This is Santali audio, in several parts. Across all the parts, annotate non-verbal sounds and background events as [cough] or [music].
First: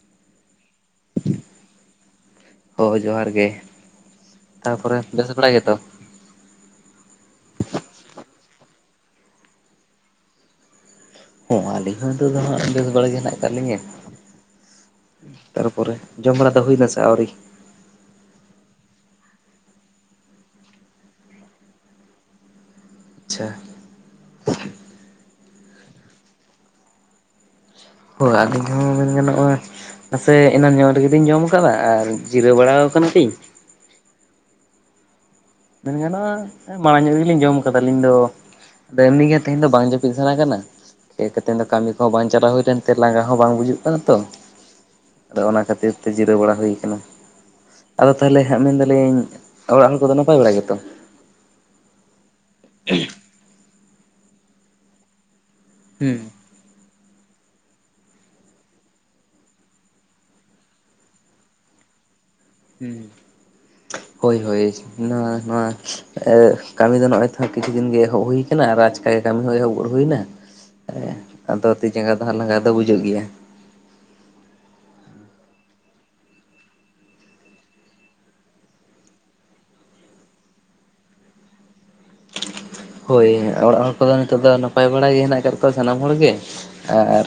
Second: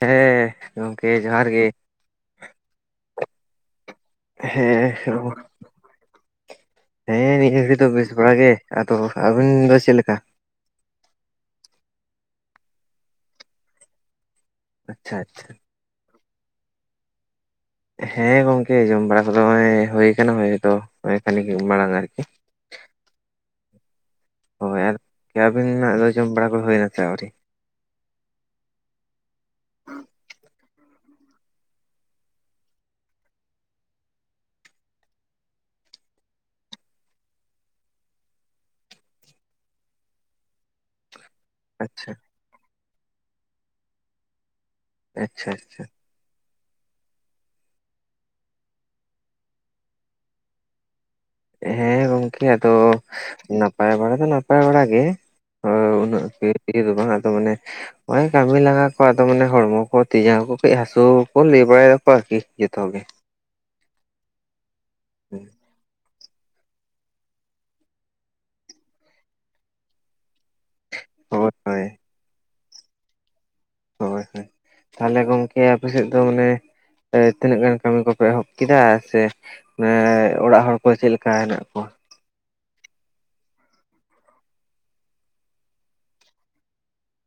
ᱦᱮᱸ ᱜᱚᱝᱠᱮ ᱡᱚᱦᱟᱨ ᱜᱮ? ᱦᱳᱭ ᱡᱚᱦᱟᱨ ᱜᱮ ᱦᱮᱸ ᱛᱟᱨᱯᱚᱨᱮ ᱵᱮᱥ ᱵᱟᱲᱟᱭ ᱜᱮᱛᱚ? ᱦᱮᱸ ᱱᱤᱭᱟᱹ ᱜᱷᱟᱹᱲᱤᱡ ᱫᱚ ᱵᱮᱥ ᱵᱟᱲᱟ ᱜᱮ ᱟᱫᱚ ᱟᱹᱵᱤᱱ ᱫᱚ ᱪᱮᱫ ᱞᱮᱠᱟ ᱦᱚᱸ ᱟᱹᱞᱤᱧ ᱦᱚᱸ ᱱᱤᱛᱚ ᱫᱚ ᱦᱜ ᱵᱮᱥ ᱵᱟᱲᱟ ᱜᱮ ᱦᱮᱱᱟᱜ ᱟᱠᱟᱫ ᱞᱤᱧᱟᱹ᱾ ᱟᱪᱪᱷᱟ ᱟᱪᱪᱷᱟ᱾ ᱯᱚᱨᱮ ᱡᱚᱢ ᱵᱟᱲᱟ ᱫᱚ ᱦᱩᱭᱱᱟ ᱥᱮ ᱟᱹᱣᱨᱤ? ᱦᱮᱸ ᱜᱚᱝᱠᱮ ᱡᱚᱢ ᱵᱟᱲᱟ ᱠᱚᱫᱚ ᱦᱩᱭ ᱟᱠᱟᱱᱟ ᱦᱩᱭᱛᱚ ᱦᱩᱭ ᱫᱚ ᱟᱠᱷᱟᱱᱮᱠ ᱢᱟᱲᱟᱝ ᱟᱨᱠᱤ᱾ ᱟᱪᱪᱷᱟ ᱦᱳᱭ ᱟᱹᱵᱤᱱᱟᱜ ᱫᱚ ᱡᱚᱢ ᱵᱟᱲᱟ ᱠᱚ ᱥᱮ ᱟᱹᱣᱨᱤ? ᱦᱳᱭ ᱟᱹᱞᱤᱧ ᱦᱚᱸ ᱢᱮᱱ ᱜᱟᱱᱚᱜᱼᱟ ᱢᱟᱥᱮ ᱮᱱᱟᱱ ᱧᱚᱜ ᱨᱮᱜ ᱛᱤᱧ ᱡᱚᱢ ᱟᱠᱟᱫᱟᱼᱟ ᱟᱨ ᱡᱤᱨᱟᱹᱣ ᱵᱟᱲᱟ ᱟᱠᱟᱱᱟ ᱛᱤᱧ ᱢᱮᱱ ᱜᱟᱱᱚᱜᱼᱟ ᱢᱟᱲᱟᱝ ᱧᱚᱜ ᱨᱮᱜᱮᱞᱤᱧ ᱡᱚᱢ ᱠᱟᱫᱟ ᱟᱹᱞᱤᱧ ᱫᱚ᱾ ᱮᱢᱱᱤ ᱜᱮ ᱛᱮᱦᱧ ᱫᱚ ᱵᱟᱝ ᱡᱟᱹᱯᱤᱫ ᱥᱟᱱᱟ ᱠᱟᱱᱟ᱾ ᱦᱮᱡ ᱠᱟᱛᱮ ᱫᱚ ᱠᱟᱹᱢᱤ ᱠᱚᱦᱚᱸ ᱟᱪᱪᱷᱟ ᱵᱟᱝ ᱪᱟᱞᱟᱣ ᱦᱩᱭ ᱞᱮᱱᱛᱮ ᱞᱟᱸᱜᱟ ᱦᱚᱸ ᱵᱟᱝ ᱵᱩᱡᱩᱜ ᱠᱟᱱᱟ ᱛᱚ, ᱟᱫᱚ ᱟᱪᱪᱷᱟ ᱚᱱᱟ ᱟᱪᱪᱷᱟ ᱠᱷᱟᱹᱛᱤᱨ᱾ ᱡᱤᱨᱟᱹᱣ ᱵᱟᱲᱟ ᱦᱩᱭ ᱟᱠᱟᱱᱟ ᱟᱫᱚ ᱛᱟᱦᱚᱞᱮ ᱦᱟᱸᱜ ᱢᱮᱱᱫᱟᱞᱤᱧ ᱚᱲᱟᱜ ᱦᱚᱲ ᱠᱚᱫᱚ ᱱᱟᱯᱟᱭ ᱵᱟᱲᱟ ᱜᱮᱛᱚ? ᱦᱮᱸ ᱜᱚᱝᱠᱮ ᱟᱫᱚ ᱱᱟᱯᱟᱭ ᱵᱟᱲᱟ ᱫᱚ ᱱᱟᱯᱟᱭ ᱵᱟᱲ ᱜᱮ᱾ ᱦᱚᱭ ᱦᱩᱸ ᱩᱱᱟᱹᱜ ᱤᱭᱟᱹ ᱫᱚ ᱵᱟᱝᱟ ᱟᱫᱚ ᱢᱟᱱᱮ ᱦᱳᱭ ᱠᱟᱹᱢᱤ ᱞᱟᱸᱜᱟ ᱠᱚ ᱟᱫᱚ ᱢᱟᱱᱮ ᱦᱚᱲᱢᱚ ᱠᱚ ᱛᱤᱡᱟᱸᱜᱟ ᱠᱚ ᱠᱟᱹᱡ ᱦᱟᱹᱥᱩ ᱠᱚ ᱞᱟᱹᱭ ᱵᱟᱲᱟᱭ ᱫᱟᱠᱚᱣᱟ ᱟᱨᱠᱤ᱾ ᱡᱚᱛᱚ ᱦᱮ ᱜᱮ ᱦᱳᱭ ᱦᱳᱭ ᱱᱚᱣᱟ ᱱᱚᱣᱟ ᱮ ᱠᱟᱹᱢᱤ ᱫᱚ ᱱᱚᱜᱼᱚᱭ ᱛᱚᱦᱟᱸᱜ ᱠᱤᱪᱷᱩ ᱫᱤᱱ ᱜᱮ ᱮᱦᱚᱵ ᱦᱩᱭ ᱟᱠᱟᱱᱟ, ᱟᱨ ᱟᱪᱠᱟ ᱜᱮ ᱠᱟᱹᱢᱤ ᱦᱚᱸ ᱮᱦᱚᱵ ᱜᱚᱫ ᱦᱩᱭᱱᱟ᱾ ᱦᱳᱭ ᱟᱫᱚ ᱦᱳᱭ ᱛᱤ ᱡᱟᱸᱜᱟ ᱫᱚ ᱦᱟᱸᱜ ᱞᱟᱸᱜᱟ ᱫᱚ ᱵᱩᱡᱩᱜ ᱜᱮᱭᱟ᱾ ᱦᱳᱭ ᱦᱳᱭ ᱛᱟᱦᱞᱮ ᱜᱚᱢᱠᱮ ᱟᱯᱮᱥᱮᱫ ᱫᱚ ᱢᱟᱱᱮ ᱮᱸ ᱛᱤᱱᱟᱹᱜ ᱜᱟᱱ ᱠᱟᱹᱢᱤ ᱠᱚᱯᱮ ᱮᱦᱚᱵ ᱠᱮᱫᱟ ᱥᱮ᱾ ᱮ ᱚᱲᱟᱜ ᱦᱚᱲ ᱪᱮᱫ ᱞᱮᱠᱟ ᱦᱮᱱᱟᱜ ᱠᱚᱣᱟ? ᱦᱳᱭ ᱚᱲᱟᱜ ᱦᱚᱲ ᱠᱚᱫᱚ ᱱᱤᱛᱚᱜ ᱫᱚ ᱱᱟᱯᱟᱭ ᱵᱟᱲᱟ ᱜᱮ ᱦᱮᱱᱟᱜ ᱟᱠᱟᱫ ᱠᱚᱣᱟ ᱥᱟᱱᱟᱢ ᱦᱚᱲᱜᱮ ᱟᱨ᱾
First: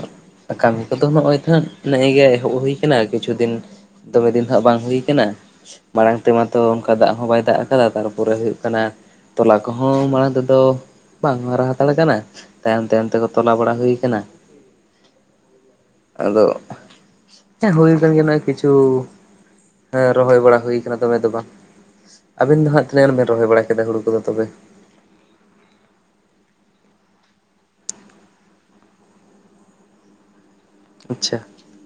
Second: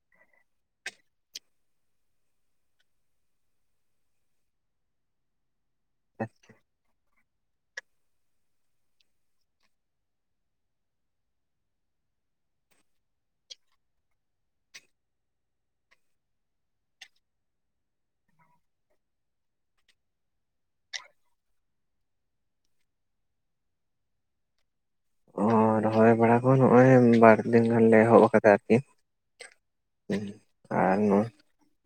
ᱠᱟᱹᱢᱤ ᱠᱚᱫᱚ ᱱᱚᱜᱼ ᱚᱭ ᱛᱚ ᱦᱟᱜ ᱱᱮᱜᱼ ᱮ ᱜᱮ ᱮᱦᱚᱵ ᱦᱩᱭ ᱟᱠᱟᱱᱟ ᱠᱤᱪᱷᱩ ᱫᱤᱱ᱾ ᱫᱚᱢᱮ ᱫᱤᱱ ᱦᱟᱜ ᱵᱟᱝ ᱦᱩᱭ ᱠᱟᱱᱟ᱾ ᱢᱟᱲᱟᱝ ᱛᱮᱢᱟᱛᱚ ᱚᱱᱠᱟ ᱫᱟᱜ ᱦᱚᱸ ᱵᱟᱭ ᱫᱟᱜ ᱟᱠᱟᱫᱟ ᱛᱟᱨᱯᱚᱨᱮ ᱦᱩᱭᱩᱜ ᱠᱟᱱᱟ ᱛᱚᱞᱟ ᱠᱚᱦᱚᱸ ᱢᱟᱲᱟᱝ ᱫᱚ ᱛᱚ ᱵᱟᱝ ᱦᱟᱨᱟ ᱦᱟᱛᱟᱲ ᱠᱟᱱᱟ, ᱛᱟᱭᱚᱢ ᱛᱟᱭᱚᱢ ᱛᱮᱜᱮ ᱛᱚᱞᱟ ᱵᱟᱲᱟ ᱦᱩᱭ ᱟᱠᱟᱱᱟ᱾ ᱟᱫᱚ ᱦᱩᱭ ᱟᱠᱟᱱ ᱜᱮᱭᱟ ᱱᱚᱜᱼᱚᱭ ᱠᱤᱪᱷᱩ ᱨᱚᱦᱚᱭ ᱵᱟᱲᱟ ᱦᱩᱭ ᱠᱟᱱᱟ ᱫᱚᱢᱮ ᱫᱚ ᱵᱟᱝ᱾ ᱟᱵᱮᱱ ᱫᱚ ᱦᱟᱜ ᱛᱤᱱᱟᱹᱜ ᱜᱟᱱ ᱵᱮᱱ ᱨᱚᱦᱚᱭ ᱵᱟᱲᱟ ᱠᱮᱫᱟ ᱦᱩᱲᱩ ᱠᱚᱫᱚ ᱛᱚᱵᱮ? ᱚ ᱨᱚᱦᱚᱭ ᱵᱟᱲᱟ ᱠᱚ ᱱᱚᱜᱼᱚᱭ ᱵᱟᱨᱫᱤᱱ ᱜᱟᱱᱞᱮ ᱮᱦᱚᱵ ᱟᱠᱟᱫᱟ ᱟᱨᱠᱤ᱾ ᱟᱪᱪᱷᱟ [unintelligible]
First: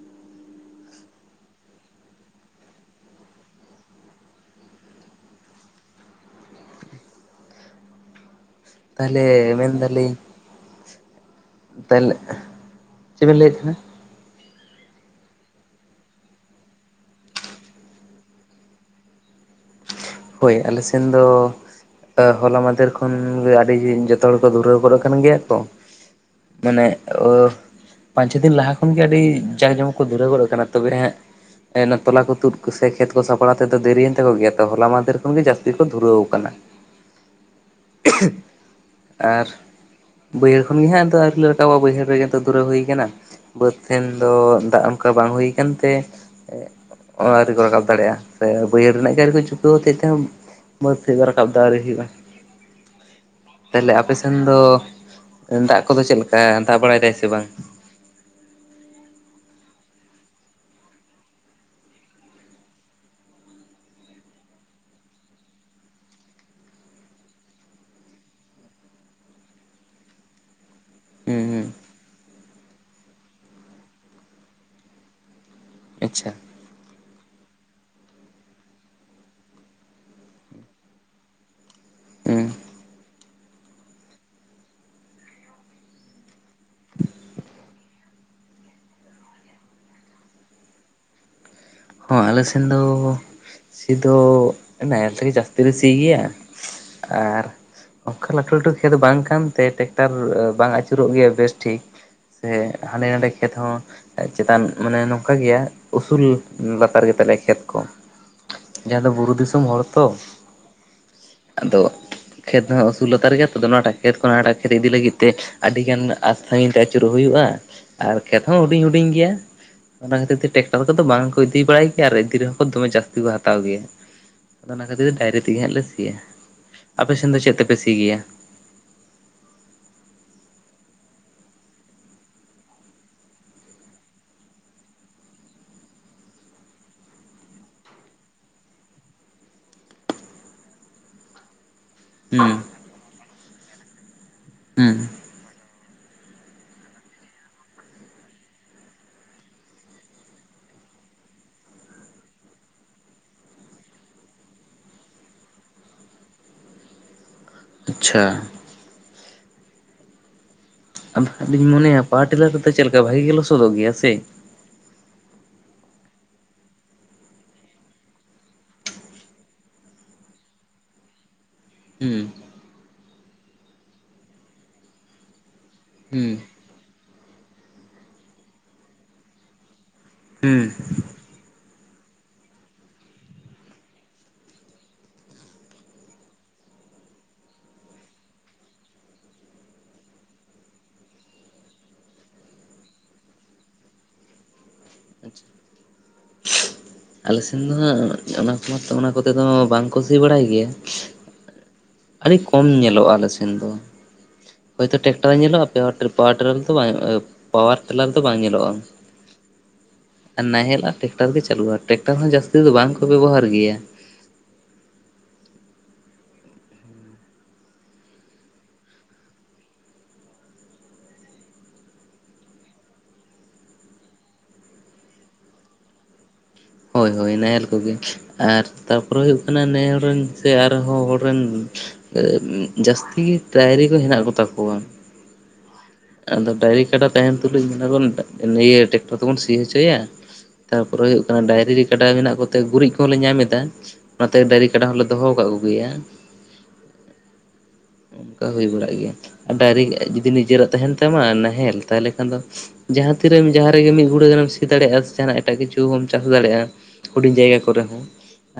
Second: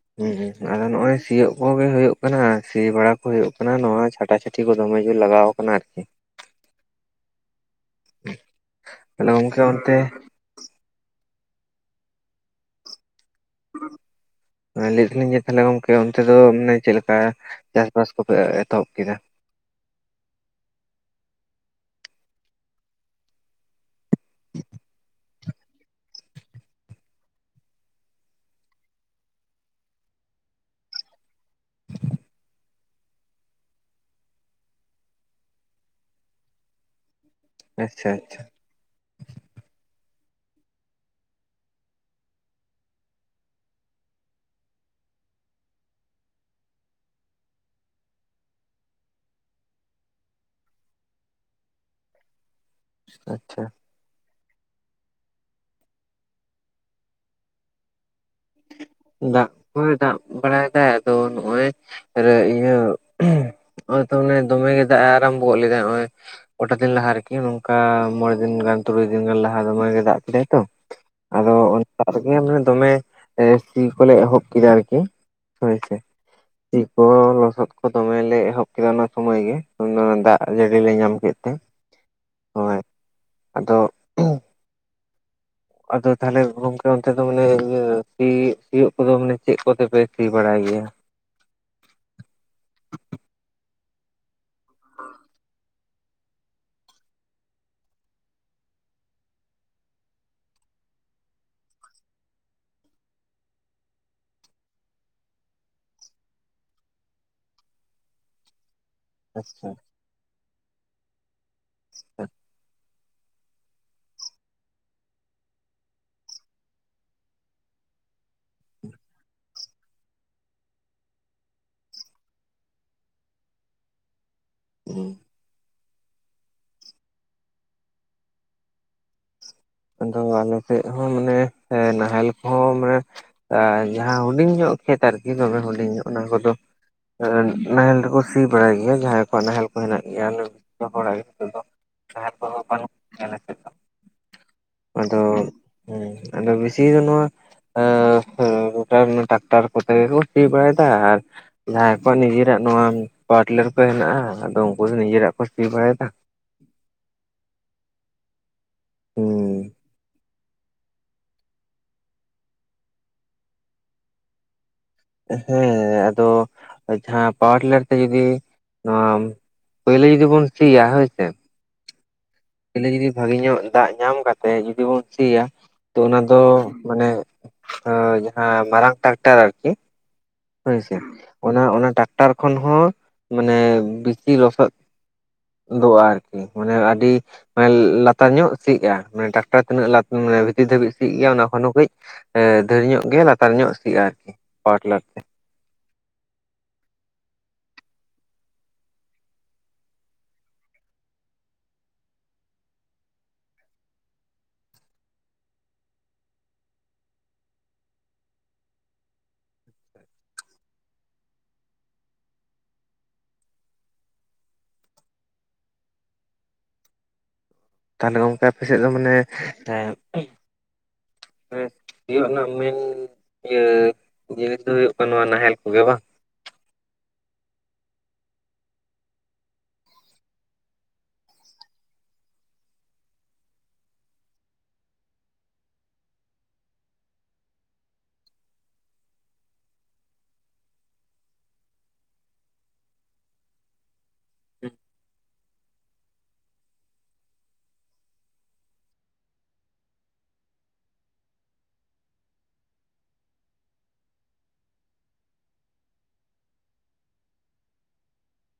ᱦᱩ ᱟᱫᱚ ᱱᱚᱜ ᱚᱚᱭ ᱥᱤᱭᱚᱜ ᱠᱚᱜᱮ ᱦᱩᱭᱩᱜ ᱠᱟᱱᱟ ᱥᱤ ᱵᱟᱲᱟ ᱠᱚ ᱦᱩᱭᱩᱜ ᱠᱟᱱᱟ ᱱᱚᱣᱟ ᱪᱷᱟᱴᱟ ᱪᱷᱟᱴᱤ ᱦᱚᱛᱤ ᱠᱚ ᱫᱚᱢᱮ ᱡᱳᱨ ᱞᱟᱜᱟᱣ ᱟᱠᱟᱱᱟ ᱟᱨᱠᱤ᱾ [unintelligible] ᱛᱟᱦᱚᱞᱮ ᱛᱟᱦᱞᱮ ᱜᱚᱝᱠᱮ ᱢᱮᱱ ᱚᱱᱛᱮ ᱫᱟᱞᱤᱧ ᱛᱟᱦᱞᱮ ᱪᱮᱫ ᱵᱤᱱ ᱞᱟᱹᱭᱮᱫ ᱛᱟᱦᱮᱱᱟ? ᱞᱟᱹᱭᱮᱫ ᱛᱟᱦᱮᱱᱤᱧ ᱡᱮ ᱛᱟᱦᱞᱮ ᱜᱚᱝᱠᱮ ᱚᱱᱛᱮ ᱫᱚ ᱢᱟᱱᱮ ᱪᱮᱫᱞᱮᱠᱟ? ᱪᱟᱥᱵᱟᱥ ᱠᱚᱯᱮ ᱮᱛᱚᱦᱚᱵᱽ ᱠᱮᱫᱟ? ᱦᱳᱭ ᱟᱞᱮ ᱥᱮᱱ ᱫᱚ ᱦᱚᱞᱟ ᱢᱟᱫᱷᱮᱨ ᱠᱷᱚᱱ ᱜᱮ ᱟᱹᱰᱤ ᱡᱚᱛᱚ ᱦᱚᱲ ᱠᱚ ᱫᱷᱩᱨᱟᱹᱣ ᱜᱚᱫ ᱟᱠᱟᱱ ᱜᱮᱭᱟ ᱛᱚ᱾ ᱢᱟᱱᱮ ᱚ, ᱯᱟᱸᱪ ᱪᱷᱚ ᱫᱤᱱ ᱞᱟᱦᱟ ᱠᱷᱚᱱ ᱜᱮ ᱟᱹᱰᱤ ᱡᱟᱠ ᱡᱚᱢᱚᱠ ᱠᱚ ᱫᱷᱩᱨᱟᱹᱣ ᱜᱚᱫ ᱟᱠᱟᱱᱟ ᱛᱚᱵᱮ ᱦᱟᱸᱜ ᱛᱚᱞᱟ ᱠᱚ ᱛᱩᱫ ᱠᱚ ᱥᱮ ᱠᱷᱮᱛ ᱠᱚ ᱥᱟᱯᱲᱟᱣ ᱛᱮᱫᱚ ᱫᱮᱨᱤᱭᱮᱱ ᱛᱟᱠᱚ ᱜᱮᱭᱟ ᱛᱚ ᱦᱚᱞᱟ ᱢᱟ ᱥᱮ ᱨᱚᱠᱚᱢ ᱜᱮ ᱡᱟᱹᱥᱛᱤ ᱠᱚ ᱫᱷᱩᱨᱟᱹᱣ ᱟᱠᱟᱱᱟ᱾ ᱟᱪᱪᱷᱟ ᱟᱪᱪᱷᱟ᱾ ᱟᱨ ᱵᱟᱹᱭᱦᱟᱹᱲ ᱠᱷᱚᱱᱜᱮ ᱦᱟᱸᱜ ᱟᱫᱚ ᱟᱹᱣᱨᱤ ᱞᱮ ᱨᱟᱠᱟᱵᱟ ᱵᱟᱹᱭᱦᱟᱹᱲ ᱨᱮᱜᱮ ᱛᱚ ᱫᱷᱩᱨᱟᱹᱣ ᱦᱩᱭ ᱠᱟᱱᱟ᱾ ᱵᱟᱹᱫᱽ ᱥᱮᱱ ᱫᱚ ᱫᱟᱜ ᱚᱱᱠᱟ ᱵᱟᱝ ᱦᱩᱭ ᱠᱟᱱ ᱛᱮ ᱟᱹᱣᱨᱤ ᱠᱚ ᱨᱟᱠᱟᱵᱽ ᱫᱟᱲᱮᱭᱟᱜᱼᱟ, ᱥᱮ ᱵᱟᱹᱭᱦᱟᱹᱲ ᱨᱮᱱᱟᱜ ᱜᱮ ᱟᱹᱨᱤ ᱠᱚ ᱪᱩᱯ [unintelligible] ᱵᱟᱹᱫᱽ ᱛᱮ ᱨᱟᱠᱟᱵᱽ ᱫᱚ ᱟᱣᱨᱤ ᱦᱩᱭᱩᱜᱼᱟ, ᱟᱪᱪᱷᱟ᱾ ᱛᱟᱦᱞᱮ ᱟᱯᱮᱥᱮᱱ ᱫᱚ ᱫᱟᱜ ᱠᱚᱫᱚ ᱪᱮᱫ ᱞᱮᱠᱟ ᱫᱟᱜ ᱵᱟᱲᱟᱭ ᱫᱟᱭ ᱥᱮ ᱵᱟᱝ? ᱫᱟᱜ ᱠᱚᱭ ᱫᱟᱜ ᱵᱟᱲᱟᱭ ᱫᱟᱭ ᱟᱫᱚ ᱱᱚᱜᱼᱚᱭ᱾ ᱟᱨ ᱤᱭᱟᱹ ᱱᱚᱜᱼᱚᱭ ᱛᱚ ᱢᱟᱱᱮ ᱫᱚᱢᱮ ᱜᱮ ᱫᱟᱜ ᱮ ᱟᱨᱟᱢᱵᱚ ᱞᱮᱫᱟ ᱱᱚᱜᱼᱚᱭ᱾ ᱠᱚᱴᱟ ᱫᱤᱱ ᱞᱟᱦᱟ ᱟᱨᱠᱤ ᱱᱚᱝᱠᱟ ᱢᱚᱬᱮ ᱫᱤᱱ ᱜᱟᱱ ᱛᱩᱨᱩᱭ ᱫᱤᱱ ᱜᱟᱱ ᱞᱟᱦᱟ ᱫᱚᱢᱮ ᱫᱟᱜ ᱠᱮᱫᱟᱭ ᱛᱚ᱾ ᱦᱩᱸ ᱟᱫᱚ ᱦᱩᱸ ᱚᱱᱠᱟ ᱨᱮᱜᱮ ᱢᱟᱱᱮ ᱫᱚᱢᱮ ᱥᱤ ᱠᱚᱞᱮ ᱮᱦᱚᱵᱽ ᱠᱮᱫᱟ ᱟᱨᱠᱤ᱾ ᱦᱳᱭ ᱥᱮ᱾ ᱟᱪᱪᱷᱟ ᱥᱤ ᱠᱚ ᱞᱚᱥᱚᱫ ᱠᱚ ᱫᱚᱢᱮᱞᱮ ᱮᱦᱚᱵᱽ ᱠᱮᱫᱟ ᱚᱱᱟ ᱥᱢᱚᱭ ᱜᱮ ᱚᱱᱟ ᱫᱟᱜ ᱡᱟᱹᱲᱤ ᱞᱮ ᱧᱟᱢ ᱠᱮᱫ ᱛᱮ᱾ ᱩᱸ, ᱦᱚᱭ ᱟᱫᱚ ᱟᱫᱚ ᱛᱟᱦᱚᱞᱮ ᱜᱚᱝᱠᱮ ᱚᱱᱛᱮ ᱫᱚ ᱢᱟᱱᱮ ᱤᱭᱟᱹ ᱥᱤ ᱥᱤᱭᱳᱜ ᱠᱚᱫᱚ ᱢᱟᱱᱮ ᱪᱮᱫ ᱠᱚᱛᱮᱯᱮ ᱥᱤ ᱵᱟᱲᱟᱭ ᱜᱮᱭᱟ? ᱦᱚᱸ ᱟᱞᱮ ᱥᱮᱱ ᱫᱚ ᱥᱤ ᱫᱚ ᱱᱟᱦᱮᱞ ᱛᱮᱜᱮ ᱡᱟᱹᱥᱛᱤ ᱞᱮ ᱥᱤ ᱜᱮᱭᱟ᱾ ᱟᱨ, ᱚᱝᱠᱟ ᱞᱟᱹᱴᱩ ᱞᱟᱹᱴᱩ ᱠᱷᱮᱛ ᱵᱟᱝ ᱠᱟᱱᱛᱮ ᱴᱮᱠᱴᱟᱨ ᱵᱟᱝ ᱟᱹᱪᱩᱨᱚᱜ ᱜᱮᱭᱟ ᱵᱮᱥ ᱴᱷᱤᱠ᱾ ᱥᱮ ᱦᱟᱸᱰᱮ ᱱᱟᱸᱰᱮ ᱠᱷᱮᱛ ᱦᱚᱸ ᱪᱮᱛᱟᱱ ᱢᱟᱱᱮ ᱱᱚᱝᱠᱟ ᱜᱮᱭᱟ ᱩᱥᱩᱞ ᱞᱟᱛᱟᱨ ᱜᱮ ᱛᱟᱞᱮᱭᱟ ᱠᱷᱮᱛ ᱠᱚ ᱡᱟᱦᱟᱸ ᱫᱚ ᱵᱩᱨᱩ ᱫᱤᱥᱚᱢ ᱟᱪᱪᱷᱟ ᱦᱚᱲ ᱛᱚ᱾ ᱟᱫᱚ ᱟᱪᱪᱷᱟ ᱠᱷᱮᱛ ᱦᱚᱸ ᱥᱳᱞ ᱞᱛᱟᱨ ᱜᱮᱭᱟ ᱛᱚ ᱱᱚᱣᱟ ᱴᱟᱜ ᱠᱷᱮᱛ ᱠᱷᱚᱱ ᱦᱟᱱᱟᱴᱟᱜ ᱠᱷᱮᱛ ᱤᱫᱤ ᱞᱟᱹᱜᱤᱫ ᱛᱮ ᱟᱹᱰᱤ ᱜᱟᱱ ᱟᱥ ᱥᱟᱺᱜᱤᱧ ᱛᱮ ᱟᱹᱪᱩᱨᱚᱜ ᱦᱩᱭᱩᱜᱼᱟ᱾ ᱟᱨ ᱠᱷᱮᱛ ᱦᱚᱸ ᱦᱩᱰᱤᱧ ᱦᱩᱰᱤᱧ ᱜᱮᱭᱟ ᱚᱱᱟ ᱠᱷᱟᱹᱛᱤᱨ ᱛᱮ ᱴᱮᱠᱴᱟᱨ ᱠᱚᱫᱚ ᱵᱟᱝ ᱤᱫᱤ ᱵᱟᱲᱟᱭ ᱜᱮᱭᱟ ᱟᱨ ᱤᱫᱤ ᱨᱮᱦᱚᱸ ᱠᱚ ᱫᱚᱢᱮ ᱡᱟᱹᱥᱛᱤ ᱠᱚ ᱦᱟᱛᱟᱣ ᱜᱮᱭᱟ᱾ ᱟᱫᱚ ᱚᱱᱟ ᱦᱩᱸ᱾ ᱠᱷᱟᱹᱛᱤᱨ ᱛᱮ ᱰᱟᱭᱨᱤ ᱛᱮᱜᱮ ᱦᱟᱸᱜ ᱞᱮ ᱥᱤᱭᱟ, ᱟᱯᱮ ᱥᱮᱱ ᱫᱚ ᱪᱮᱫ ᱛᱮᱯᱮ ᱥᱤ ᱜᱮᱭᱟ? ᱟᱫᱚ ᱟᱞᱮ ᱥᱮᱫ ᱦᱚᱸ ᱢᱟᱱᱮ ᱮᱸ ᱱᱟᱦᱮᱞ ᱠᱚᱦᱚᱸ ᱢᱟᱱᱮ ᱟᱨ ᱡᱟᱦᱟᱸ ᱦᱩᱰᱤᱧ ᱧᱚᱜ ᱠᱷᱮᱛ ᱟᱨᱠᱤ ᱫᱚᱢᱮ ᱦᱩᱰᱤᱧ ᱚᱱᱟ ᱠᱚᱫᱚ ᱱᱟᱦᱮᱞ ᱛᱮᱠᱚ ᱥᱤ ᱵᱟᱲᱟᱭ ᱜᱮᱭᱟ ᱡᱟᱦᱟᱸᱭ ᱠᱚᱣᱟᱜ ᱱᱟᱦᱮᱞ ᱠᱚ ᱦᱮᱱᱟᱜ ᱜᱮᱭᱟ᱾ ᱡᱚᱛᱚ ᱯᱟᱲᱟ ᱜᱮ ᱱᱤᱛᱚᱜ ᱫᱚ ᱱᱟᱦᱮᱞ ᱦᱩᱸ ᱠᱚᱦᱚᱸ ᱵᱟᱱᱩᱜ ᱟᱞᱮ ᱥᱮᱫ ᱫᱚ᱾ ᱦᱩᱸ ᱟᱫᱚ ᱦᱩᱸ ᱟᱫᱚ ᱵᱮᱥᱤ ᱫᱚ ᱱᱚᱣᱟ, ᱮᱸᱻ ᱜᱚᱴᱟ ᱚᱱᱟ ᱴᱟᱠᱴᱟᱨ ᱠᱚᱛᱮ ᱜᱮᱠᱚ ᱥᱤ ᱵᱟᱲᱟᱭᱮᱫᱟ ᱟᱨ ᱡᱟᱦᱟᱸᱭ ᱠᱚᱣᱟᱜ ᱱᱤᱡᱮᱨᱟ ᱱᱚᱣᱟ ᱯᱟᱣᱟᱨᱴᱤᱞᱟᱨ ᱠᱚ ᱦᱮᱱᱟᱜᱼᱟ, ᱟᱫᱚ ᱩᱱᱠᱩ ᱫᱚ ᱱᱤᱡᱮᱨᱟᱜ ᱠᱚ ᱥᱤ ᱵᱟᱲᱟᱭᱮᱫᱟ᱾ ᱟᱪᱪᱷᱟ᱾ ᱦᱩᱸ ᱾ ᱟᱫᱚᱜ ᱦᱟᱸᱜ ᱞᱤᱧ ᱢᱚᱱᱮᱭᱟ ᱯᱟᱣᱟᱨ ᱴᱤᱞᱟᱹᱨ ᱠᱚᱛᱮ ᱪᱮᱞᱠᱟ ᱵᱷᱟᱜᱤ ᱜᱮ ᱞᱚᱥᱚᱫᱚᱜ ᱜᱮᱭᱟ ᱥᱮ? ᱦᱮᱸ ᱟᱫᱚ ᱡᱟᱦᱟᱸ ᱯᱟᱣᱟᱨᱴᱤᱞᱟᱨ ᱛᱮ ᱡᱩᱫᱤ ᱱᱚᱣᱟ ᱯᱳᱭᱞᱳ ᱡᱩᱫᱤ ᱵᱚᱱ ᱥᱤᱭᱟ ᱦᱳᱭ ᱥᱮ, ᱦᱩᱸ ᱯᱩᱭᱞᱩ ᱡᱩᱫᱤ ᱵᱷᱟᱜᱤ ᱧᱚᱜ ᱫᱟᱜ ᱧᱟᱢ ᱠᱟᱛᱮᱜ ᱡᱩᱫᱤ ᱵᱚᱱ ᱥᱤᱭᱟ ᱛᱚ ᱚᱱᱟ ᱦᱩᱸ ᱫᱚ ᱢᱟᱱᱮ ᱟᱸ ᱡᱟᱦᱟᱸ ᱢᱟᱨᱟᱝ ᱴᱨᱟᱠᱴᱟᱨ ᱟᱨᱠᱤ ᱦᱩᱸ ᱦᱳᱭᱥᱮ, ᱚᱱᱟ ᱚᱱᱟ ᱴᱟᱠᱴᱟᱨ ᱠᱷᱚᱱ ᱦᱚᱸ ᱢᱟᱱᱮ ᱵᱤᱥᱤ ᱞᱚᱥᱚᱫ ᱫᱚᱜ-ᱟ ᱟᱨᱠᱤ ᱢᱟᱱᱮ ᱟᱹᱰᱤ ᱢᱟᱱᱮ ᱞᱟᱛᱟᱨ ᱧᱚᱜ ᱥᱤᱜ-ᱟ ᱢᱟᱱᱮ ᱴᱟᱠᱴᱟᱨ ᱛᱤᱱᱟᱹᱜ ᱞᱟᱛ ᱵᱷᱤᱛᱤᱨ ᱫᱷᱟᱹᱵᱤᱡ ᱥᱤᱜ ᱜᱮᱭᱟ ᱚᱱᱟ ᱠᱷᱚᱱ ᱦᱚᱸ ᱠᱟᱹᱡ ᱮᱸ ᱫᱷᱮᱨ ᱧᱚᱜ ᱜᱮ ᱞᱟᱛᱟᱨ ᱧᱚᱜ ᱥᱤᱜᱼᱟ ᱟᱨᱠᱤ ᱯᱟᱣᱟᱨᱴᱤᱞᱟᱹᱨ ᱛᱮ ᱾ ᱟᱞᱮ ᱥᱮᱱ ᱫᱚ ᱦᱟᱸᱜ ᱚᱱᱟ ᱠᱚᱢᱟ ᱛᱚ ᱚᱱᱟ ᱠᱚᱛᱮ ᱫᱚ ᱵᱟᱝ ᱠᱚ ᱥᱤ ᱵᱟᱲᱟᱭ ᱜᱮᱭᱟ ᱾ ᱟᱹᱰᱤ ᱠᱚᱢ ᱧᱮᱞᱚᱜᱼᱟ ᱟᱞᱮ ᱥᱮᱱ ᱫᱚ ᱾ ᱦᱚᱭᱛᱚ ᱴᱠᱴᱟᱨ ᱧᱮᱞᱚᱜᱼᱟ [unintelligible] ᱯᱟᱣᱟᱨ ᱴᱮᱞᱟᱨ ᱫᱚ ᱵᱟᱝ ᱯᱟᱣᱟᱨ ᱴᱮᱞᱟᱨ ᱫᱚ ᱵᱟᱝ ᱧᱮᱞᱚᱜᱼᱟ ᱾ ᱱᱟᱦᱮᱞ ᱟᱨ ᱴᱮᱠᱴᱟᱨ ᱜᱮ ᱪᱟᱹᱞᱩᱜᱼᱟ, ᱴᱮᱠᱴᱟᱨ ᱦᱚᱸ ᱡᱟᱹᱥᱛᱤ ᱫᱚ ᱵᱟᱝ ᱠᱚ ᱵᱮᱵᱚᱦᱟᱨ ᱜᱮᱭᱟ ᱾ ᱛᱟᱦᱚᱞᱮ ᱜᱚᱝᱠᱮ ᱟᱯᱮ ᱥᱮᱫ ᱫᱚ ᱢᱟᱱᱮ ᱮᱸ [unintelligible] ᱥᱤᱭᱳᱜ ᱨᱮᱱᱟᱜ ᱢᱮᱱ ᱤᱭᱟᱹ ᱡᱤᱱᱤᱥ ᱫᱚ ᱦᱩᱭᱩᱜ ᱠᱟᱱᱟ ᱱᱚᱣᱟ ᱱᱟᱦᱮᱞ ᱠᱚᱜᱮ ᱵᱟᱝ? ᱦᱳᱭ ᱦᱳᱭ ᱱᱟᱦᱮᱞ ᱠᱚᱜᱮ ᱾ ᱟᱨ ᱛᱟᱯᱚᱨᱮ ᱦᱩᱭᱩᱜ ᱠᱟᱱᱟ ᱱᱮᱦᱚᱲ ᱨᱮᱱ ᱥᱮ ᱟᱨᱦᱚᱸ ᱦᱚᱲ ᱨᱮᱱ ᱡᱟᱥᱛᱤ ᱰᱟᱭᱨᱤ ᱠᱚ ᱦᱮᱱᱟᱜ ᱠᱚ ᱛᱟᱠᱚᱣᱭᱟ ᱾ ᱟᱫᱚ ᱰᱟᱭᱨᱤ ᱠᱟᱰᱟ ᱛᱟᱦᱮᱱ ᱛᱩᱞᱩᱡ ᱢᱮᱱᱟ ᱵᱚᱱ ᱱᱤᱭᱟᱹ ᱴᱮᱠᱴᱚᱨ ᱛᱮᱵᱚᱱ ᱥᱤ ᱦᱚᱪᱚᱭᱟ ᱾ ᱛᱟᱨᱯᱚᱨᱮ ᱦᱩᱭᱩᱜ ᱠᱟᱱᱟ ᱰᱟᱭᱨᱤ ᱨᱮ ᱠᱟᱰᱟ ᱢᱮᱱᱟᱜ ᱠᱚᱛᱮ ᱜᱩᱨᱤᱡ ᱠᱚᱦᱚᱸᱞᱮ ᱧᱟᱢ ᱮᱫᱟ ᱾ ᱚᱱᱟᱛᱮ ᱰᱟᱝᱨᱤ ᱠᱟᱰᱟ ᱦᱚᱸᱞᱮ ᱫᱚᱦᱚ ᱠᱟᱜ ᱠᱚᱜᱮᱭᱟ ᱾ ᱚᱝᱠᱟ ᱦᱩᱭ ᱵᱟᱲᱟᱜ ᱜᱮᱭᱟ ᱟᱨ ᱰᱟᱭᱨᱤ ᱡᱩᱫᱤ ᱱᱤᱡᱮᱨᱟᱜ ᱛᱟᱦᱮᱱ ᱛᱟᱢᱟ ᱱᱟᱦᱮᱞ ᱛᱟᱦᱚᱞᱮ ᱠᱷᱟᱱ ᱫᱚ ᱡᱟᱦᱟᱸ ᱛᱤᱨᱮᱢ ᱡᱟᱦᱟᱸ ᱨᱮᱜᱮ ᱢᱤᱫ ᱜᱷᱩᱲᱟᱹ ᱜᱟᱱᱮᱢ ᱥᱤ ᱫᱟᱲᱮᱜᱼᱟ, ᱥᱮ ᱡᱟᱦᱟᱱᱟᱜ ᱮᱴᱟᱜ ᱠᱤᱪᱷᱩ ᱦᱚᱢ ᱪᱟᱥ ᱫᱟᱲᱮᱜᱼᱟ ᱾ ᱦᱩᱰᱤᱧ ᱡᱟᱭᱜᱟ ᱠᱚᱨᱮ ᱦᱚᱸ,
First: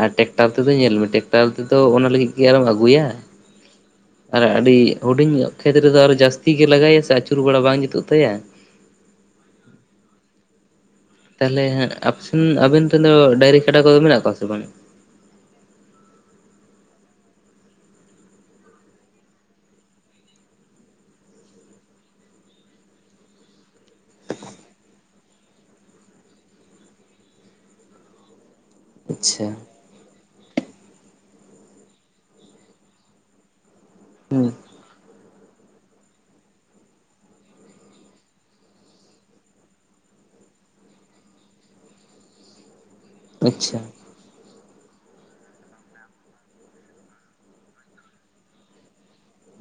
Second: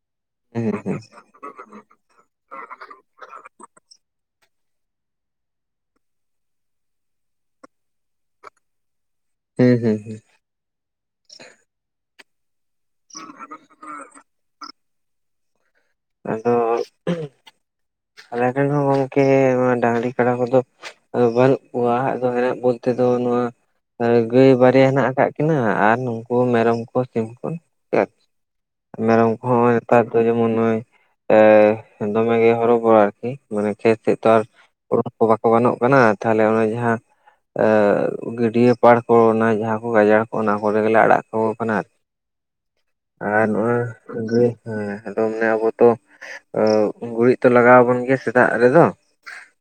ᱟᱨ ᱴᱮᱠᱴᱟᱨ ᱦᱩᱸ ᱛᱮᱫᱚ ᱧᱮᱞ ᱢᱮ ᱴᱮᱠ ᱴᱟᱨ ᱛᱮᱫᱚ ᱚᱱᱟ ᱞᱟᱹᱜᱤᱫ ᱠᱤ ᱟᱨᱚᱢ ᱟᱹᱜᱩᱭᱟ? ᱟᱨ ᱟᱹᱰᱤ ᱦᱩᱰᱤᱧ ᱧᱚᱜ ᱠᱷᱮᱛ ᱨᱮᱫᱚ ᱟᱨ ᱡᱟᱹᱥᱛᱤ ᱜᱮ ᱞᱟᱜᱟᱭᱟ ᱥᱮ ᱟᱹᱪᱩᱨ ᱵᱟᱲᱟ ᱵᱟᱝ ᱡᱩᱛᱩᱜ ᱛᱟᱭᱟ ᱾ ᱦᱮᱸ ᱦᱮᱸ ᱦᱮᱸ ᱾ ᱛᱟᱦᱚᱞᱮ ᱦᱟᱸᱜ ᱟᱯᱮ ᱥᱮᱱ ᱟᱵᱮᱱ ᱨᱮᱱ ᱫᱚ ᱰᱟᱝᱨᱤ ᱠᱟᱰᱟ ᱠᱚᱫᱚ ᱢᱮᱱᱟᱜ ᱠᱚᱣᱟ ᱥᱮ ᱵᱟᱝᱟ? ᱟᱫᱚ ᱟᱞᱮ ᱨᱮᱱ ᱦᱚᱸ ᱜᱚᱝᱠᱮ ᱱᱚᱣᱟ ᱰᱟᱹᱝᱨᱤ ᱠᱟᱰᱟ ᱠᱚᱫᱚ ᱟᱫᱚ ᱵᱟᱹᱱᱩᱜ ᱠᱚᱣᱟ ᱟᱫᱚ ᱦᱮᱱᱟᱜ ᱵᱚᱞᱛᱮ ᱫᱚ ᱱᱚᱣᱟ ᱦᱳᱭ ᱜᱟᱹᱭ ᱵᱟᱨᱭᱟ ᱦᱮᱱᱟᱜ ᱟᱠᱟᱫ ᱠᱤᱱᱟᱹ ᱟᱨ ᱱᱩᱠᱩ ᱢᱮᱨᱚᱢ ᱠᱚ ᱥᱤᱢ ᱠᱚ ᱜᱮ ᱾ ᱢᱮᱨᱚᱢ ᱟᱪᱪᱷᱟ ᱠᱚᱦᱚᱸ ᱦᱚᱸᱜᱼᱚᱭ ᱱᱮᱛᱟᱨ ᱫᱚ ᱡᱮᱢᱚᱱ ᱱᱚᱜᱼᱚᱭ ᱮᱸ ᱫᱚᱢᱮ ᱜᱮ ᱦᱚᱨᱚᱵᱚᱨᱚ ᱟᱨᱠᱤ ᱢᱟᱱᱮ ᱠᱷᱮᱛ ᱥᱮᱫ ᱫᱚ ᱟᱨ [inaudible] ᱚᱲᱚᱠ ᱠᱚ ᱵᱟᱠᱚ ᱜᱟᱱᱚᱜ ᱠᱟᱱᱟ ᱛᱟᱦᱚᱞᱮ ᱚᱱᱮ ᱡᱟᱦᱟᱸ ᱮᱸ ᱜᱟᱹᱰᱭᱟᱹ ᱯᱟᱲ ᱠᱚ ᱚᱱᱟ ᱡᱟᱦᱟᱸ ᱠᱚ ᱜᱟᱡᱟᱲ ᱠᱚ ᱚᱱᱟ ᱠᱚᱨᱮ ᱜᱮᱞᱮ ᱟᱲᱟᱜ ᱠᱟᱠᱚ ᱠᱟᱱᱟ ᱟᱨ ᱾ ᱟᱨ ᱱᱚᱜ-ᱚᱭ ᱟᱪᱪᱷᱟ ᱜᱟᱹᱭ ᱦᱮᱸ ᱟᱫᱚ ᱢᱟᱱᱮ ᱟᱵᱚ ᱛᱚ ᱮᱸ ᱜᱩᱨᱤᱡ ᱛᱚ ᱞᱟᱜᱟᱣ ᱟᱵᱚᱱ ᱜᱮᱭᱟ ᱥᱮᱛᱟᱜ ᱨᱮᱫᱚ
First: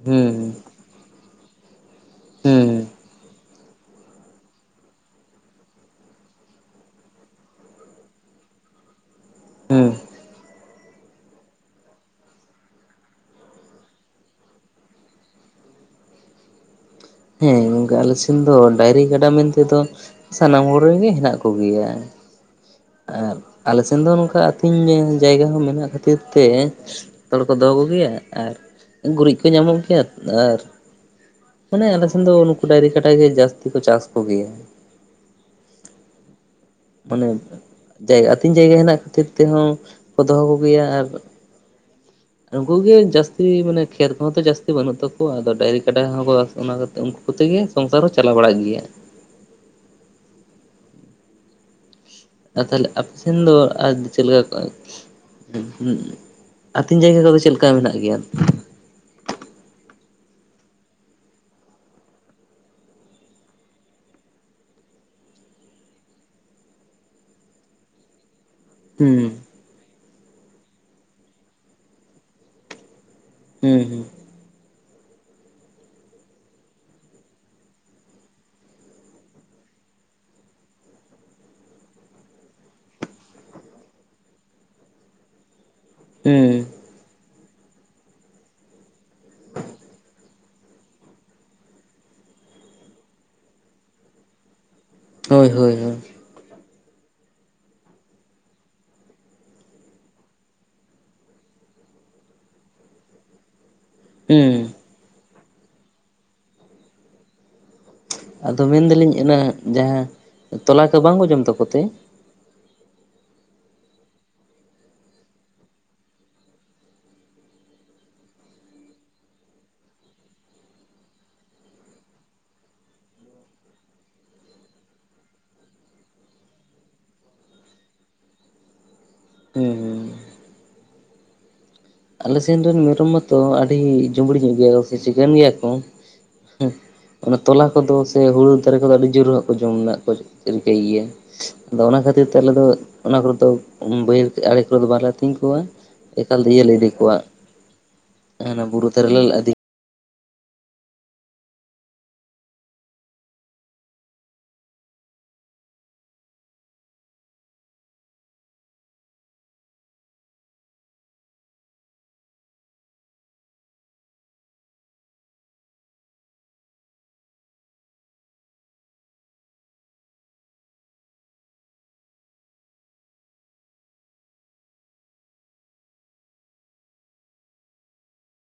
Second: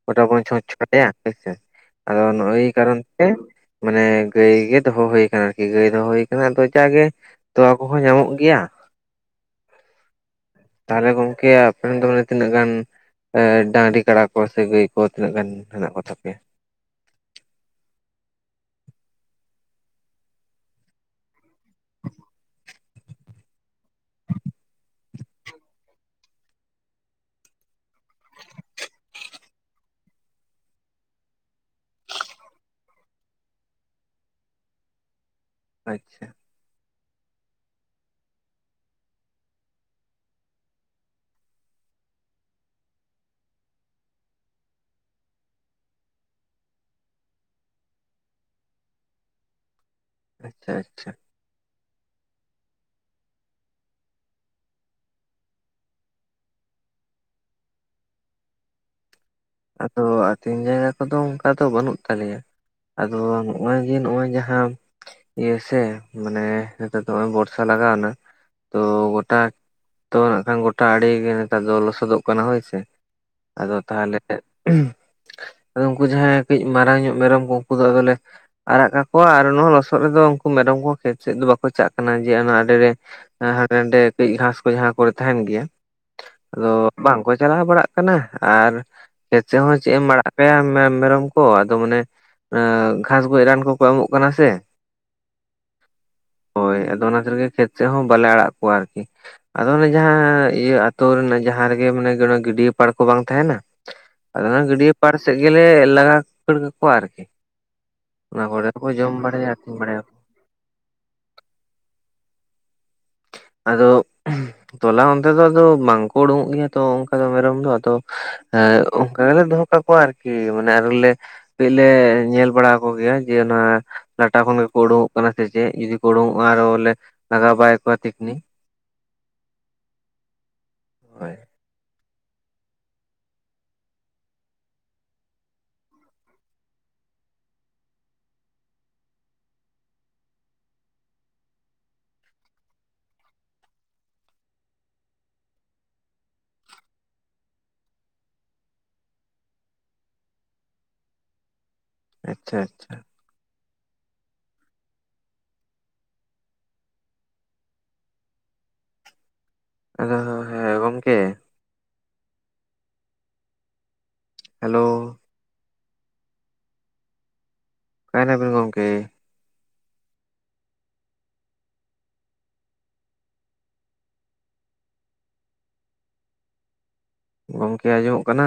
ᱜᱚᱴᱟ ᱵᱚᱱ ᱦᱩᱸ ᱪᱷᱚᱸᱪ ᱲᱟᱭᱟ ᱦᱮᱸᱥᱮ, ᱟᱫᱚ ᱮᱭ ᱦᱩᱸ ᱠᱟᱨᱚᱱ ᱛᱮ ᱢᱟᱱᱮ ᱜᱟᱹᱭ ᱜᱮ ᱫᱚᱦᱚᱸ ᱦᱩᱭ ᱟᱠᱟᱱᱟ ᱟᱨᱠᱤ ᱜᱟᱹᱭ ᱫᱚᱦᱚᱸ ᱦᱩᱭ ᱟᱠᱟᱱᱟ ᱟᱫᱚ ᱡᱟ-ᱜᱮ ᱛᱚᱣᱟ ᱠᱚᱦᱚᱸ ᱧᱟᱢᱚᱜ ᱜᱮᱭᱟ ᱾ ᱦᱩᱸ ᱾ ᱛᱟᱦᱚᱞᱮ ᱜᱚᱝᱠᱮ ᱟᱯᱮ ᱨᱮᱱ ᱫᱚ ᱢᱟᱱᱮ ᱛᱤᱱᱟᱹᱜ ᱜᱟᱱ ᱮ ᱰᱟᱝᱨᱤ ᱠᱟᱰᱟ ᱠᱚ, ᱥᱮ ᱜᱟᱹᱭ ᱠᱚ ᱛᱤᱱᱟᱹᱜ ᱜᱟᱱ ᱦᱮᱱᱟᱜ ᱠᱚ ᱛᱟᱯᱮᱭᱟ? ᱦᱮᱸ ᱜᱚᱝᱠᱮ ᱟᱞᱮ ᱥᱮᱱ ᱫᱚ ᱰᱟᱹᱝᱨᱤ ᱜᱟᱰᱟ ᱢᱮᱱ ᱛᱮᱫᱚ ᱥᱟᱱᱟᱢ ᱠᱚᱨᱮᱱ ᱜᱮ ᱦᱮᱱᱟᱜ ᱠᱚᱜᱮᱭᱟ᱾ ᱟᱨ ᱟᱞᱮ ᱥᱮᱱ ᱫᱚ ᱱᱚᱝᱠᱟ ᱟᱹᱛᱤᱧ ᱡᱟᱭᱜᱟ ᱦᱚᱸ ᱢᱮᱱᱟᱜ ᱠᱷᱟᱹᱛᱤᱨ ᱛᱮ ᱛᱚ ᱦᱚᱲ ᱠᱚ ᱫᱚᱦᱚ ᱠᱚᱜᱮᱭᱟ ᱟᱨ ᱜᱩᱨᱤᱡ ᱠᱚ ᱧᱟᱢᱚᱜ ᱜᱮᱭᱟ ᱟᱨ ᱢᱟᱱᱮ ᱟᱞᱮ ᱥᱮᱱ ᱫᱚ ᱱᱩᱠᱩ ᱰᱟᱹᱝᱨᱤ ᱠᱟᱰᱟ ᱜᱮ ᱡᱟᱹᱥᱛᱤ ᱠᱚ ᱪᱟᱥ ᱠᱚ ᱜᱮᱭᱟ᱾ ᱟᱪᱪᱷᱟ᱾ ᱢᱟᱱᱮ ᱡᱟᱭᱜᱟ ᱟᱹᱛᱤᱧ ᱡᱟᱭᱜᱟ ᱦᱮᱱᱟᱜ ᱠᱷᱟᱹᱛᱤᱨ ᱛᱮᱦᱚᱸ ᱠᱚ ᱫᱚᱦᱚ ᱠᱚ ᱜᱮᱭᱟ ᱟᱨ [inaudible] ᱩᱱᱠᱩ ᱜᱮ ᱡᱟᱹᱥᱛᱤ ᱢᱟᱱᱮ ᱠᱷᱮᱛ ᱠᱚᱦᱚᱸ ᱛᱚ ᱡᱟᱹᱥᱛᱤ ᱵᱟᱹᱱᱩᱜ ᱛᱟᱠᱚᱣᱟ᱾ ᱟᱫᱚ ᱰᱟᱹᱝᱨᱤ ᱠᱟᱰᱟ ᱦᱚᱸᱠᱚ ᱚᱱᱟ ᱠᱟᱛᱮ ᱩᱱᱠᱩ ᱠᱚᱛᱮ ᱜᱮ ᱥᱚᱝᱥᱟᱨ ᱦᱚᱸ ᱪᱟᱞᱟᱣ ᱵᱟᱲᱟᱜ ᱜᱮᱭᱟ᱾ ᱟᱪᱪᱷᱟ ᱟᱪᱪᱷᱟ᱾ ᱟᱨ ᱛᱟᱦᱚᱞᱮ ᱟᱯᱮ ᱥᱮᱱ ᱫᱚ ᱟᱨ ᱪᱮᱫ ᱞᱮᱠᱟ ᱠᱚ ᱩᱸᱜ ᱦᱩᱸ ᱟᱹᱛᱤᱧ ᱡᱟᱭᱜᱟ ᱠᱚᱫᱚ ᱪᱮᱫ ᱞᱮᱠᱟ ᱢᱮᱱᱟᱜ ᱜᱮᱭᱟ? ᱟᱫᱚ ᱟᱹᱛᱤᱧ ᱡᱟᱭᱜᱟ ᱫᱚ ᱚᱱᱠᱟ ᱫᱚ ᱵᱟᱹᱱᱩᱜ ᱛᱟᱞᱮᱭᱟ᱾ ᱟᱫᱚ ᱱᱚᱜ-ᱚᱭ ᱡᱮ ᱱᱚᱜ-ᱚᱭ ᱡᱟᱦᱟᱸ ᱤᱭᱟᱹ ᱥᱮ ᱢᱟᱱᱮ ᱱᱤᱛᱚᱜ ᱫᱚ ᱦᱚᱸᱜ-ᱚᱭ ᱵᱚᱨᱥᱟ ᱞᱟᱜᱟᱣᱱᱟ᱾ ᱛᱚ ᱦᱩᱸ ᱜᱚᱴᱟ ᱛᱚ ᱱᱟᱜᱠᱷᱟᱱ ᱜᱚᱴᱟ ᱟᱲᱮ ᱜᱮ ᱱᱮᱛᱟᱨ ᱫᱚ ᱞᱚᱥᱚᱫᱚᱜ ᱠᱟᱱᱟ ᱦᱳᱭᱥᱮ᱾ ᱟᱫᱚ ᱦᱩᱸ ᱦᱩᱸ ᱛᱟᱦᱚᱞᱮ ᱟᱫᱚ ᱩᱱᱠᱩ ᱡᱟᱦᱟᱸᱭ ᱠᱟᱹᱡ ᱢᱟᱨᱟᱝ ᱧᱚᱜ ᱢᱮᱨᱚᱢ ᱠᱚ ᱩᱱᱠᱩ ᱫᱚ ᱟᱫᱚᱞᱮ ᱟᱨᱟᱜ ᱠᱟᱠᱚᱣᱟ ᱟᱨ ᱱᱚᱣᱟ ᱦᱚ ᱞᱚᱥᱚᱫ ᱨᱮᱫᱚ ᱩᱱᱠᱩ ᱢᱮᱨᱚᱢ ᱠᱚᱦᱚ ᱠᱷᱮᱛ ᱥᱮᱫ ᱫᱚ ᱵᱟᱠᱚ ᱪᱟᱜ ᱠᱟᱱᱟ ᱡᱮ ᱚᱱᱟ ᱟᱰᱮᱨᱮ ᱦᱟᱸᱰᱮ ᱱᱟᱰᱮ ᱠᱟᱹᱡ ᱜᱷᱟᱸᱥ ᱠᱚ ᱡᱟᱦᱟᱸ ᱠᱚᱨᱮ ᱛᱟᱦᱮᱱ ᱜᱮᱭᱟ᱾ ᱦᱩᱸ ᱟᱫᱚ ᱵᱟᱝᱠᱚ ᱪᱟᱞᱟᱣ ᱵᱟᱲᱟᱜ ᱠᱟᱱᱟ ᱟᱨ ᱠᱷᱮᱛ ᱥᱮᱫ ᱦᱚᱸ ᱪᱮᱫ ᱮᱢ ᱟᱲᱟᱜ ᱠᱟᱛᱷᱟ ᱢᱮ ᱢᱮᱨᱚᱢ ᱠᱚ ᱟᱫᱚ ᱢᱟᱱᱮ ᱮᱸ ᱜᱷᱟᱥ ᱜᱚᱡ ᱨᱟᱱ ᱠᱚᱠᱚ ᱮᱢᱚᱜ ᱠᱟᱱᱟ ᱥᱮ᱾ ᱦᱳᱭ ᱦᱳᱭ ᱦᱳᱭ᱾ ᱦᱳᱭ ᱟᱫᱚ ᱚᱱᱟ ᱠᱷᱟᱛᱤᱨ ᱜᱮ ᱠᱷᱮᱛ ᱥᱮᱫ ᱦᱚᱸ ᱵᱟᱞᱮ ᱟᱲᱟᱜ ᱠᱚᱣᱟ ᱟᱨᱠᱤ᱾ ᱟᱫᱚ ᱚᱱᱮ ᱡᱟᱦᱟᱸ ᱤᱭᱟᱹ ᱟᱛᱳ ᱨᱮᱱᱟᱜ ᱡᱟᱦᱟᱸ ᱨᱮᱜᱮ ᱢᱟᱱᱮ ᱜᱮ ᱟᱱᱟ ᱜᱤᱰᱭᱟᱹ ᱯᱟᱲ ᱠᱚ ᱵᱟᱝ ᱛᱟᱦᱮᱱᱟ᱾ ᱟᱫᱚ ᱦᱩᱸ ᱚᱱᱟ ᱜᱟᱹᱰᱭᱟᱹ ᱯᱟᱲ ᱥᱮᱫ ᱜᱮᱞᱮ ᱞᱟᱜᱟ ᱠᱷᱟᱹᱲ ᱠᱟᱠᱚᱣᱟ ᱟᱨᱠᱤ᱾ ᱚᱱᱟ ᱟᱫᱚ ᱠᱚᱨᱮ ᱠᱚ ᱡᱚᱢ ᱢᱮᱱᱫᱟᱞᱤᱧ ᱚᱱᱟᱹ ᱵᱟᱲᱟᱭᱟ ᱟᱹᱛᱤᱧ ᱡᱟᱦᱟᱸ ᱵᱟᱲᱟᱭᱟᱠᱚ ᱛᱚᱞᱟ ᱠᱚ ᱵᱟᱝᱠᱚ ᱡᱚᱢ ᱛᱟᱠᱚ ᱛᱮ? ᱟᱫᱚ ᱛᱚᱞᱟ ᱚᱱᱛᱮ ᱫᱚ ᱟᱫᱚ ᱵᱟᱝᱠᱚ ᱩᱰᱩᱠᱚᱜ ᱜᱮᱭᱟ ᱛᱚ ᱚᱱᱠᱟ ᱫᱚ ᱢᱮᱨᱚᱢ ᱫᱚ ᱟᱫᱚ ᱦᱮᱸ ᱚᱝᱠᱟ ᱜᱮᱞᱮ ᱫᱚᱦᱚ ᱠᱟᱠᱚᱣᱟ ᱟᱨᱠᱤ᱾ ᱢᱟᱱᱮ ᱟᱨᱤᱞᱮ ᱠᱟᱹᱡ ᱞᱮ ᱧᱮᱞ ᱵᱟᱲᱟ ᱟᱠᱚ ᱜᱮᱭᱟ ᱡᱮ ᱚᱱᱟ ᱞᱟᱴᱟ ᱠᱷᱚᱱ ᱜᱮᱠᱚ ᱩᱰᱩᱜᱚᱸᱜ ᱠᱟᱱᱟ ᱥᱮ ᱪᱮᱜ, ᱡᱩᱫᱤ ᱠᱚ ᱩᱰᱩᱝᱚᱜ-ᱟ ᱟᱨᱚ ᱞᱮ ᱞᱟᱜᱟ ᱵᱟᱭ ᱠᱚᱣᱟ ᱛᱤᱠᱷᱱᱤ᱾ ᱦᱩᱸ ᱦᱩᱸ ᱦᱳᱭ᱾ ᱟᱞᱮ ᱥᱮᱱ ᱫᱚ ᱢᱮᱨᱚᱢ ᱢᱟᱛᱚ ᱟᱹᱰᱤ ᱡᱩᱵᱽᱲᱤ ᱧᱚᱸᱜ ᱜᱮᱭᱟ ᱠᱚ ᱥᱮ ᱪᱤᱠᱟᱹᱱ ᱜᱮᱭᱟ ᱠᱚ ᱦᱩᱸ᱾ ᱚᱱᱟ ᱛᱚᱞᱟ ᱠᱚ ᱫᱚ ᱥᱮ ᱦᱩᱲᱩ ᱫᱟᱨᱮ ᱠᱚᱫᱚ ᱟᱹᱰᱤ ᱡᱳᱨ ᱦᱟᱸᱜ ᱠᱚ ᱡᱚᱢ ᱱᱟᱜ ᱠᱚ ᱨᱤᱠᱟᱹᱭ ᱜᱤᱭᱟ᱾ ᱟᱫᱚ ᱚᱱᱟ ᱠᱷᱟᱹᱛᱤᱨ ᱛᱮ ᱟᱞᱮ ᱫᱚ ᱚᱱᱟ ᱠᱚᱨᱮ ᱫᱚ ᱵᱟᱹᱭᱦᱟᱹᱲ ᱟᱲᱮ ᱠᱚᱨᱮ ᱫᱚ ᱵᱟᱝᱞᱮ ᱟᱛᱤᱧ ᱠᱚᱣᱟ᱾ ᱮᱠᱟᱞ ᱛᱮ ᱤᱭᱟᱹ ᱞᱮ ᱤᱫᱤ ᱠᱚᱣᱟ ᱦᱟᱸᱱᱟ ᱵᱩᱨᱩ ᱫᱷᱟᱨᱮ ᱞᱮᱞ ᱟᱫᱤ ᱟᱪᱪᱷᱟ ᱟᱪᱪᱷᱟ᱾ ᱟᱫᱚ ᱦᱳᱭ ᱦᱮᱸ ᱜᱚᱢᱠᱮ᱾ ᱦᱮᱞᱳ᱾ ᱟᱠᱟᱭ ᱱᱟᱵᱤᱱ ᱜᱚᱝᱠᱮ? ᱜᱚᱝᱠᱮ ᱟᱸᱡᱚᱢᱚᱜ ᱠᱟᱱᱟ?